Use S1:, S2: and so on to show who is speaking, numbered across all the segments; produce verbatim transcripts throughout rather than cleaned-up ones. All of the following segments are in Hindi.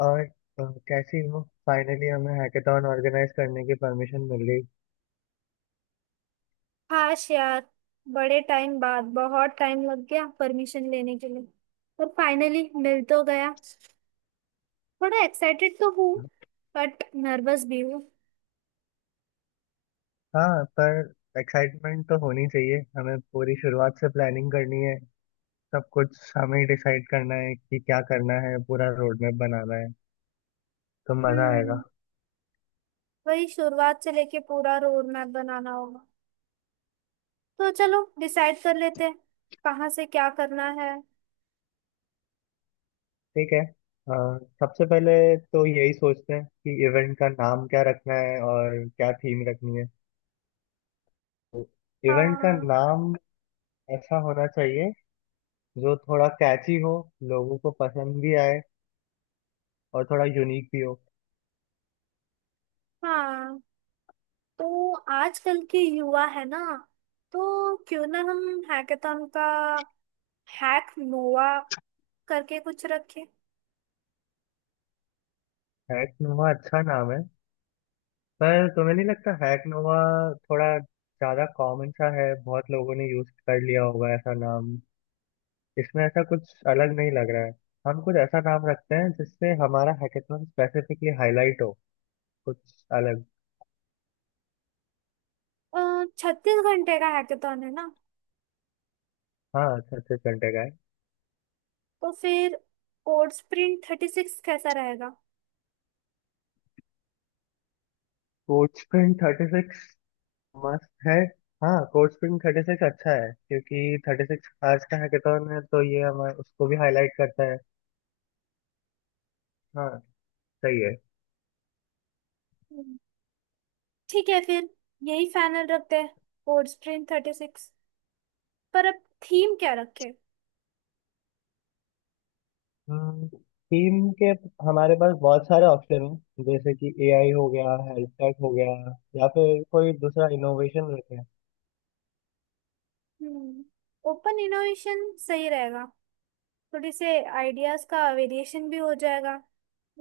S1: और अ, कैसी हो। फाइनली हमें हैकेथॉन ऑर्गेनाइज करने की परमिशन मिल गई।
S2: काश यार। बड़े टाइम बाद बहुत टाइम लग गया परमिशन लेने के लिए। पर फाइनली मिल तो गया। थोड़ा एक्साइटेड तो हूँ बट नर्वस भी हूँ।
S1: हाँ, पर एक्साइटमेंट तो होनी चाहिए। हमें पूरी शुरुआत से प्लानिंग करनी है। सब कुछ हमें ही डिसाइड करना है कि क्या करना है, पूरा रोड मैप बनाना है। तो मज़ा
S2: हम्म
S1: आएगा।
S2: वही शुरुआत से लेके पूरा रोड मैप बनाना होगा। तो चलो डिसाइड कर लेते हैं कहाँ से क्या करना है।
S1: ठीक है, अ, सबसे पहले तो यही सोचते हैं कि इवेंट का नाम क्या रखना है और क्या थीम रखनी है। तो इवेंट का
S2: हाँ
S1: नाम ऐसा होना चाहिए जो थोड़ा कैची हो, लोगों को पसंद भी आए और थोड़ा यूनिक भी हो।
S2: हाँ, तो आजकल के युवा है ना, तो क्यों ना हम हैकेथॉन का हैक नोवा करके कुछ रखें।
S1: हैक नोवा अच्छा नाम है। पर तुम्हें नहीं लगता हैक नोवा थोड़ा ज्यादा कॉमन सा है, बहुत लोगों ने यूज कर लिया होगा ऐसा नाम। इसमें ऐसा कुछ अलग नहीं लग रहा है। हम कुछ ऐसा नाम रखते हैं जिससे हमारा हैकेथॉन स्पेसिफिकली हाईलाइट हो, कुछ अलग।
S2: छत्तीस घंटे का हैकेथॉन है ना?
S1: हाँ, छत्तीस घंटे का है।
S2: तो फिर कोड स्प्रिंट थर्टी सिक्स कैसा रहेगा?
S1: कोड स्प्रिंट थर्टी सिक्स मस्त है। हाँ, कोड स्प्रिंट थर्टी सिक्स अच्छा है क्योंकि थर्टी सिक्स आज का हैकेथॉन है, तो ये हमारे उसको भी हाईलाइट करता है। हाँ, सही है।
S2: हम्म। ठीक है फिर यही फाइनल रखते हैं, कोड स्प्रिंट थर्टी सिक्स। पर अब थीम क्या रखें?
S1: थीम के हमारे पास बहुत सारे ऑप्शन हैं, जैसे कि एआई हो गया, हेल्थ टेक हो गया, या फिर कोई दूसरा इनोवेशन रखें।
S2: हम्म ओपन इनोवेशन सही रहेगा। थोड़ी से आइडियाज का वेरिएशन भी हो जाएगा,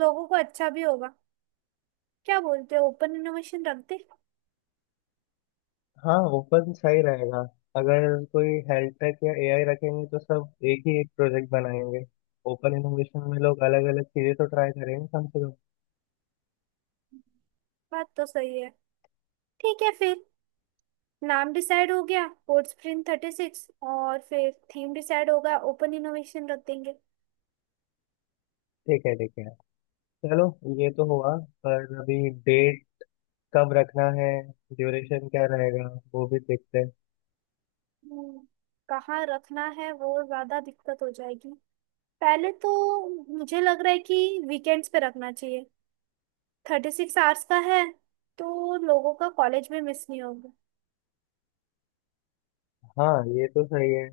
S2: लोगों को अच्छा भी होगा। क्या बोलते हो, ओपन इनोवेशन रख दे?
S1: हाँ, ओपन सही रहेगा। अगर कोई हेल्थ टेक या एआई रखेंगे तो सब एक ही एक प्रोजेक्ट बनाएंगे। ओपन इनोवेशन में लोग अलग अलग चीजें तो ट्राई करेंगे, कम से कम।
S2: बात तो सही है। ठीक है फिर, नाम डिसाइड हो गया कोड स्प्रिंट थर्टी सिक्स, और फिर थीम डिसाइड होगा ओपन इनोवेशन रख देंगे।
S1: ठीक है, ठीक है। चलो, ये तो हुआ, पर अभी डेट कब रखना है, ड्यूरेशन क्या रहेगा, वो भी देखते हैं।
S2: हम्म, कहाँ रखना है वो ज्यादा दिक्कत हो जाएगी। पहले तो मुझे लग रहा है कि वीकेंड्स पे रखना चाहिए। थर्टी सिक्स आवर्स का है तो लोगों का कॉलेज में मिस नहीं होगा।
S1: हाँ, ये तो सही है।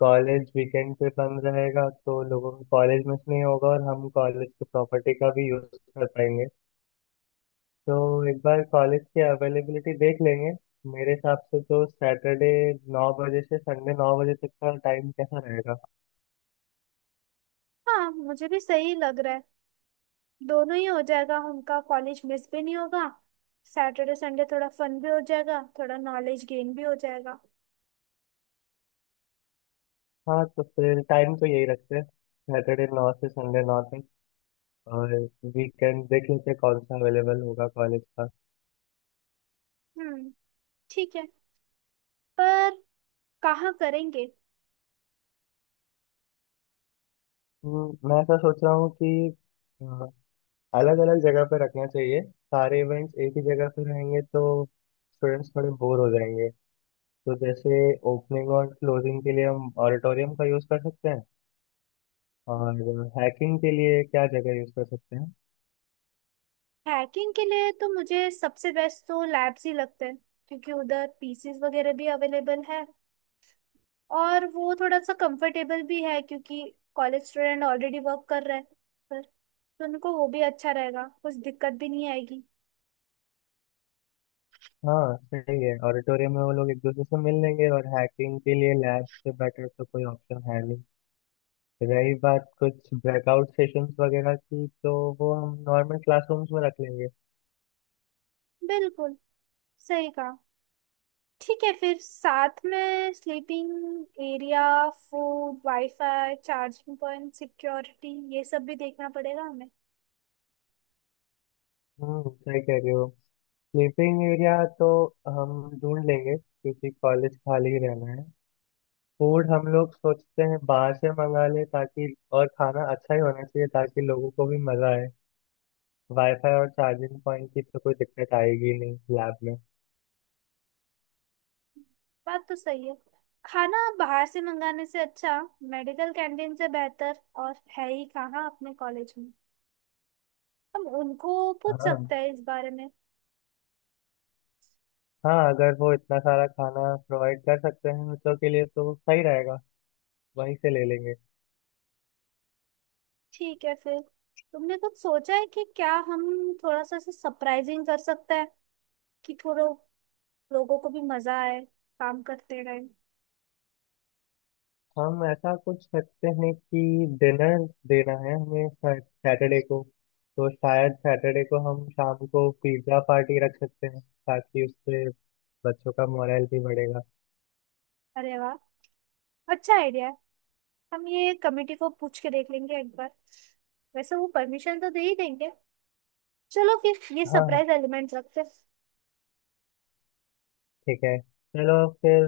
S1: कॉलेज वीकेंड पे बंद रहेगा तो लोगों को कॉलेज मिस नहीं होगा और हम कॉलेज की प्रॉपर्टी का भी यूज कर पाएंगे। तो एक बार कॉलेज की अवेलेबिलिटी देख लेंगे। मेरे हिसाब से तो सैटरडे नौ बजे से संडे नौ बजे तक का टाइम कैसा रहेगा।
S2: हाँ मुझे भी सही लग रहा है। दोनों ही हो जाएगा, उनका कॉलेज मिस भी नहीं होगा। सैटरडे संडे थोड़ा फन भी हो जाएगा, थोड़ा नॉलेज गेन भी हो जाएगा।
S1: हाँ, तो फिर टाइम तो यही रखते हैं, सैटरडे नौ से संडे नौ तक। और वीकेंड देख लेते हैं कौन सा अवेलेबल होगा कॉलेज का।
S2: हम्म ठीक है, पर कहाँ करेंगे?
S1: हम्म, मैं ऐसा सोच रहा हूँ कि अलग अलग जगह पे रखना चाहिए। सारे इवेंट्स एक ही जगह पे रहेंगे तो स्टूडेंट्स थोड़े बोर हो जाएंगे। तो जैसे, ओपनिंग और क्लोजिंग के लिए हम ऑडिटोरियम का यूज़ कर सकते हैं, और हैकिंग के लिए क्या जगह यूज़ कर सकते हैं।
S2: हैकिंग के लिए तो मुझे सबसे बेस्ट तो लैब्स ही लगते हैं, क्योंकि उधर पीसीज वगैरह भी अवेलेबल है। और वो थोड़ा सा कंफर्टेबल भी है, क्योंकि कॉलेज स्टूडेंट ऑलरेडी वर्क कर रहे हैं, पर तो उनको वो भी अच्छा रहेगा, कुछ दिक्कत भी नहीं आएगी।
S1: हाँ, सही है, ऑडिटोरियम में वो लोग एक दूसरे से मिल लेंगे और हैकिंग के लिए लैब से बेटर तो कोई ऑप्शन है नहीं। रही बात कुछ ब्रेकआउट सेशंस वगैरह की, तो वो हम नॉर्मल क्लासरूम्स में रख लेंगे।
S2: बिल्कुल सही कहा। ठीक है फिर, साथ में sleeping area, food, wifi, charging point, security, ये सब भी देखना पड़ेगा।
S1: हम्म सही कह रहे हो। स्लीपिंग एरिया तो हम ढूंढ लेंगे क्योंकि कॉलेज खाली रहना है। फूड हम लोग सोचते हैं बाहर से मंगा ले, ताकि और खाना अच्छा ही होना चाहिए ताकि लोगों को भी मजा आए। वाईफाई और चार्जिंग पॉइंट की तो कोई दिक्कत आएगी नहीं लैब में।
S2: बात तो सही है। खाना बाहर से मंगाने से अच्छा मेडिकल कैंटीन से बेहतर और है ही कहाँ अपने कॉलेज में। हम उनको पूछ
S1: हाँ,
S2: सकते हैं इस बारे में।
S1: हाँ, अगर वो इतना सारा खाना प्रोवाइड कर सकते हैं बच्चों के लिए तो सही रहेगा, वहीं से ले लेंगे।
S2: ठीक है फिर, तुमने कुछ सोचा है कि क्या हम थोड़ा सा सरप्राइजिंग कर सकते हैं, कि थोड़ा लोगों को भी मजा आए काम करते टाइम?
S1: हम ऐसा कुछ करते हैं कि डिनर देना है हमें सैटरडे को, तो शायद सैटरडे को हम शाम को पिज्ज़ा पार्टी रख सकते हैं ताकि उससे बच्चों का मोरल भी बढ़ेगा।
S2: अरे वाह, अच्छा आइडिया है। हम ये कमेटी को पूछ के देख लेंगे एक बार। वैसे वो परमिशन तो दे ही देंगे। चलो फिर ये
S1: हाँ, हाँ,
S2: सरप्राइज एलिमेंट रखते हैं।
S1: ठीक है। चलो, फिर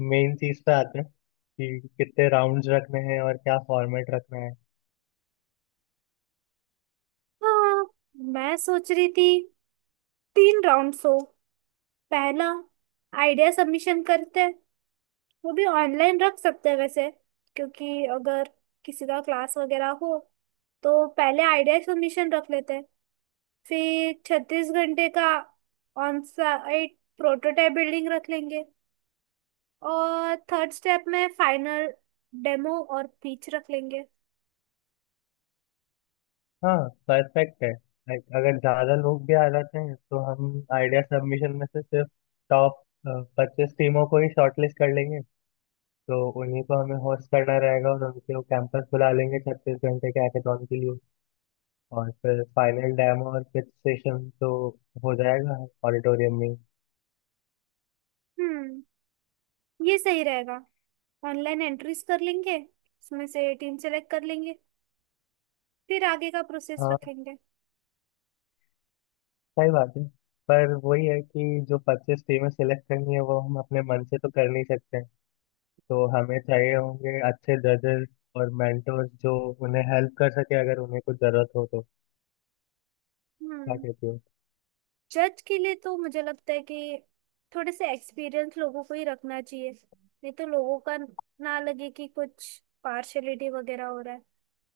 S1: मेन चीज़ पे आते हैं कि कितने राउंड्स रखने हैं और क्या फॉर्मेट रखना है।
S2: हाँ, मैं सोच रही थी तीन राउंड्स हो। पहला, आइडिया सबमिशन करते हैं। वो भी ऑनलाइन रख सकते हैं वैसे, क्योंकि अगर किसी का क्लास वगैरह हो। तो पहले आइडिया सबमिशन रख लेते हैं, फिर छत्तीस घंटे का ऑन साइट प्रोटोटाइप बिल्डिंग रख लेंगे, और थर्ड स्टेप में फाइनल डेमो और पिच रख लेंगे।
S1: हाँ, परफेक्ट है। लाइक अगर ज़्यादा लोग भी आ जाते हैं तो हम आइडिया सबमिशन में से सिर्फ टॉप पच्चीस टीमों को ही शॉर्टलिस्ट कर लेंगे। तो उन्हीं को हमें होस्ट करना रहेगा और उनके वो कैंपस बुला लेंगे छत्तीस घंटे के हैकाथॉन के लिए। और फिर फाइनल डेमो और पिच सेशन तो हो जाएगा ऑडिटोरियम में ही।
S2: हम्म ये सही रहेगा। ऑनलाइन एंट्रीज कर लेंगे, उसमें से टीम सेलेक्ट कर लेंगे, फिर आगे का प्रोसेस
S1: हाँ,
S2: रखेंगे।
S1: सही बात है। पर वही है कि जो पच्चीस टीमें सिलेक्ट करनी है वो हम अपने मन से तो कर नहीं सकते हैं। तो हमें चाहिए होंगे अच्छे जजेस और मेंटोर्स जो उन्हें हेल्प कर सके, अगर उन्हें कुछ जरूरत हो तो। क्या
S2: हम्म
S1: कहती हो?
S2: जज के लिए तो मुझे लगता है कि थोड़े से एक्सपीरियंस लोगों को ही रखना चाहिए, नहीं तो लोगों का ना लगे कि कुछ पार्शलिटी वगैरह हो रहा है।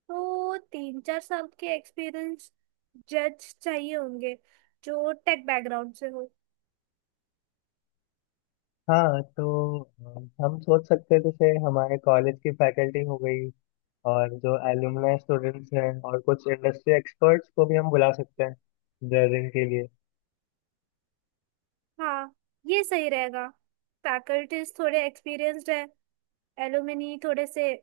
S2: तो तीन चार साल के एक्सपीरियंस जज चाहिए होंगे, जो टेक बैकग्राउंड से हो।
S1: हाँ, तो अम, हम सोच सकते हैं जैसे हमारे कॉलेज की फैकल्टी हो गई, और जो एलुमनाई स्टूडेंट्स हैं, और कुछ इंडस्ट्री एक्सपर्ट्स को भी हम बुला सकते हैं जजिंग के लिए।
S2: हाँ ये सही रहेगा। फैकल्टीज थोड़े एक्सपीरियंस्ड है, एलुमनी थोड़े से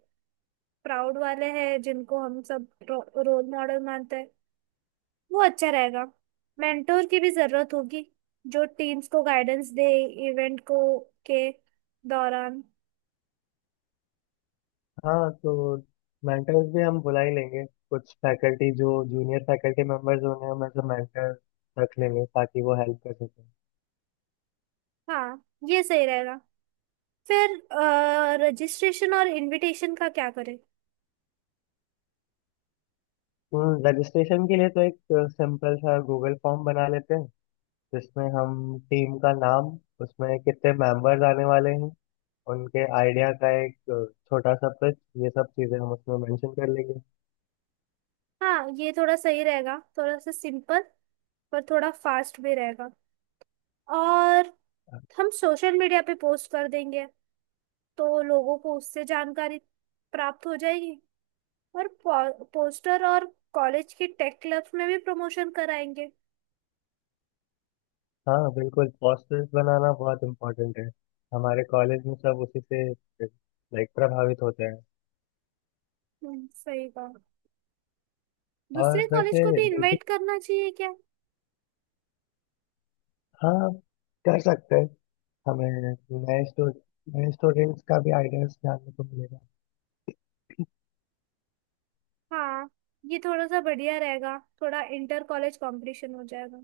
S2: प्राउड वाले हैं जिनको हम सब रोल मॉडल मानते हैं, वो अच्छा रहेगा। मेंटोर की भी जरूरत होगी, जो टीम्स को गाइडेंस दे इवेंट को के दौरान।
S1: हाँ, तो मेंटर्स भी हम बुला ही लेंगे। कुछ फैकल्टी जो जूनियर फैकल्टी मेंबर्स होंगे हम एज मेंटर रख लेंगे ताकि वो हेल्प कर सकें।
S2: हाँ ये सही रहेगा। फिर रजिस्ट्रेशन और इनविटेशन का क्या करें?
S1: रजिस्ट्रेशन के लिए तो एक सिंपल सा गूगल फॉर्म बना लेते हैं, जिसमें हम टीम का नाम, उसमें कितने मेंबर्स आने वाले हैं, उनके आइडिया का एक अ, छोटा सा पिच, ये सब चीज़ें हम उसमें मेंशन कर लेंगे।
S2: हाँ ये थोड़ा सही रहेगा, थोड़ा सा सिंपल पर थोड़ा फास्ट भी रहेगा। और हम सोशल मीडिया पे पोस्ट कर देंगे, तो लोगों को उससे जानकारी प्राप्त हो जाएगी। और पो, पोस्टर और कॉलेज के टेक क्लब्स में भी प्रमोशन कराएंगे।
S1: हाँ, बिल्कुल, पोस्टर्स बनाना बहुत इम्पोर्टेंट है। हमारे कॉलेज में सब उसी से लाइक प्रभावित होते हैं।
S2: हम्म, सही कहा।
S1: और
S2: दूसरे कॉलेज
S1: वैसे
S2: को भी
S1: दूसरी,
S2: इनवाइट करना चाहिए क्या?
S1: हाँ, कर सकते हैं। हमें नए स्टूडेंट नए स्टूडेंट्स का भी आइडियाज जानने को मिलेगा।
S2: हाँ ये थोड़ा सा बढ़िया रहेगा, थोड़ा इंटर कॉलेज कंपटीशन हो जाएगा।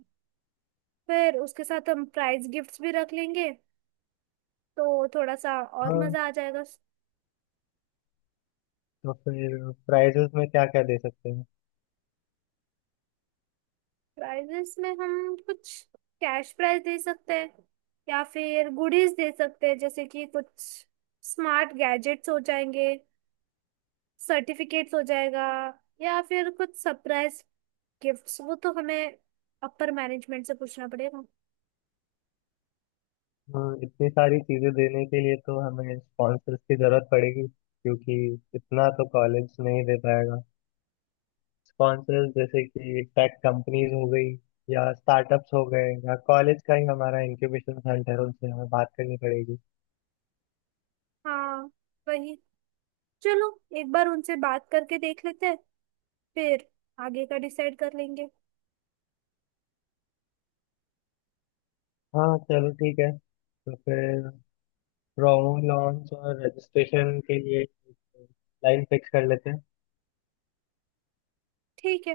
S2: फिर उसके साथ हम प्राइज गिफ्ट्स भी रख लेंगे तो थोड़ा सा और
S1: हाँ,
S2: मजा आ जाएगा।
S1: तो फिर प्राइजेस में क्या क्या दे सकते हैं।
S2: प्राइजेस में हम कुछ कैश प्राइज दे सकते हैं, या फिर गुडीज दे सकते हैं जैसे कि कुछ स्मार्ट गैजेट्स हो जाएंगे, सर्टिफिकेट्स हो जाएगा, या फिर कुछ सरप्राइज गिफ्ट्स। वो तो हमें अपर मैनेजमेंट से पूछना पड़ेगा।
S1: हम्म, इतनी सारी चीजें देने के लिए तो हमें स्पॉन्सर्स की जरूरत पड़ेगी क्योंकि इतना तो कॉलेज नहीं दे पाएगा। स्पॉन्सर्स जैसे कि टेक कंपनीज हो गई, या स्टार्टअप्स हो गए, या कॉलेज का ही हमारा इंक्यूबेशन सेंटर है, उनसे हमें बात करनी पड़ेगी।
S2: हाँ, वही। चलो एक बार उनसे बात करके देख लेते हैं, फिर आगे का डिसाइड कर लेंगे।
S1: हाँ, चलो ठीक है। तो फिर प्रोमो लॉन्च और रजिस्ट्रेशन के लिए लाइन फिक्स कर लेते हैं।
S2: ठीक है,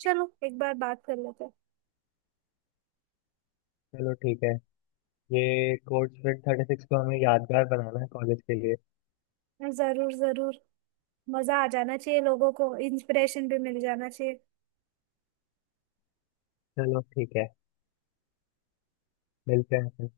S2: चलो एक बार बात कर लेते
S1: चलो ठीक है। ये कोर्स फिट थर्टी सिक्स को हमें यादगार बनाना है कॉलेज के लिए।
S2: हैं। जरूर जरूर, मजा आ जाना चाहिए, लोगों को इंस्पिरेशन भी मिल जाना चाहिए।
S1: चलो ठीक है। मिलते हैं फिर।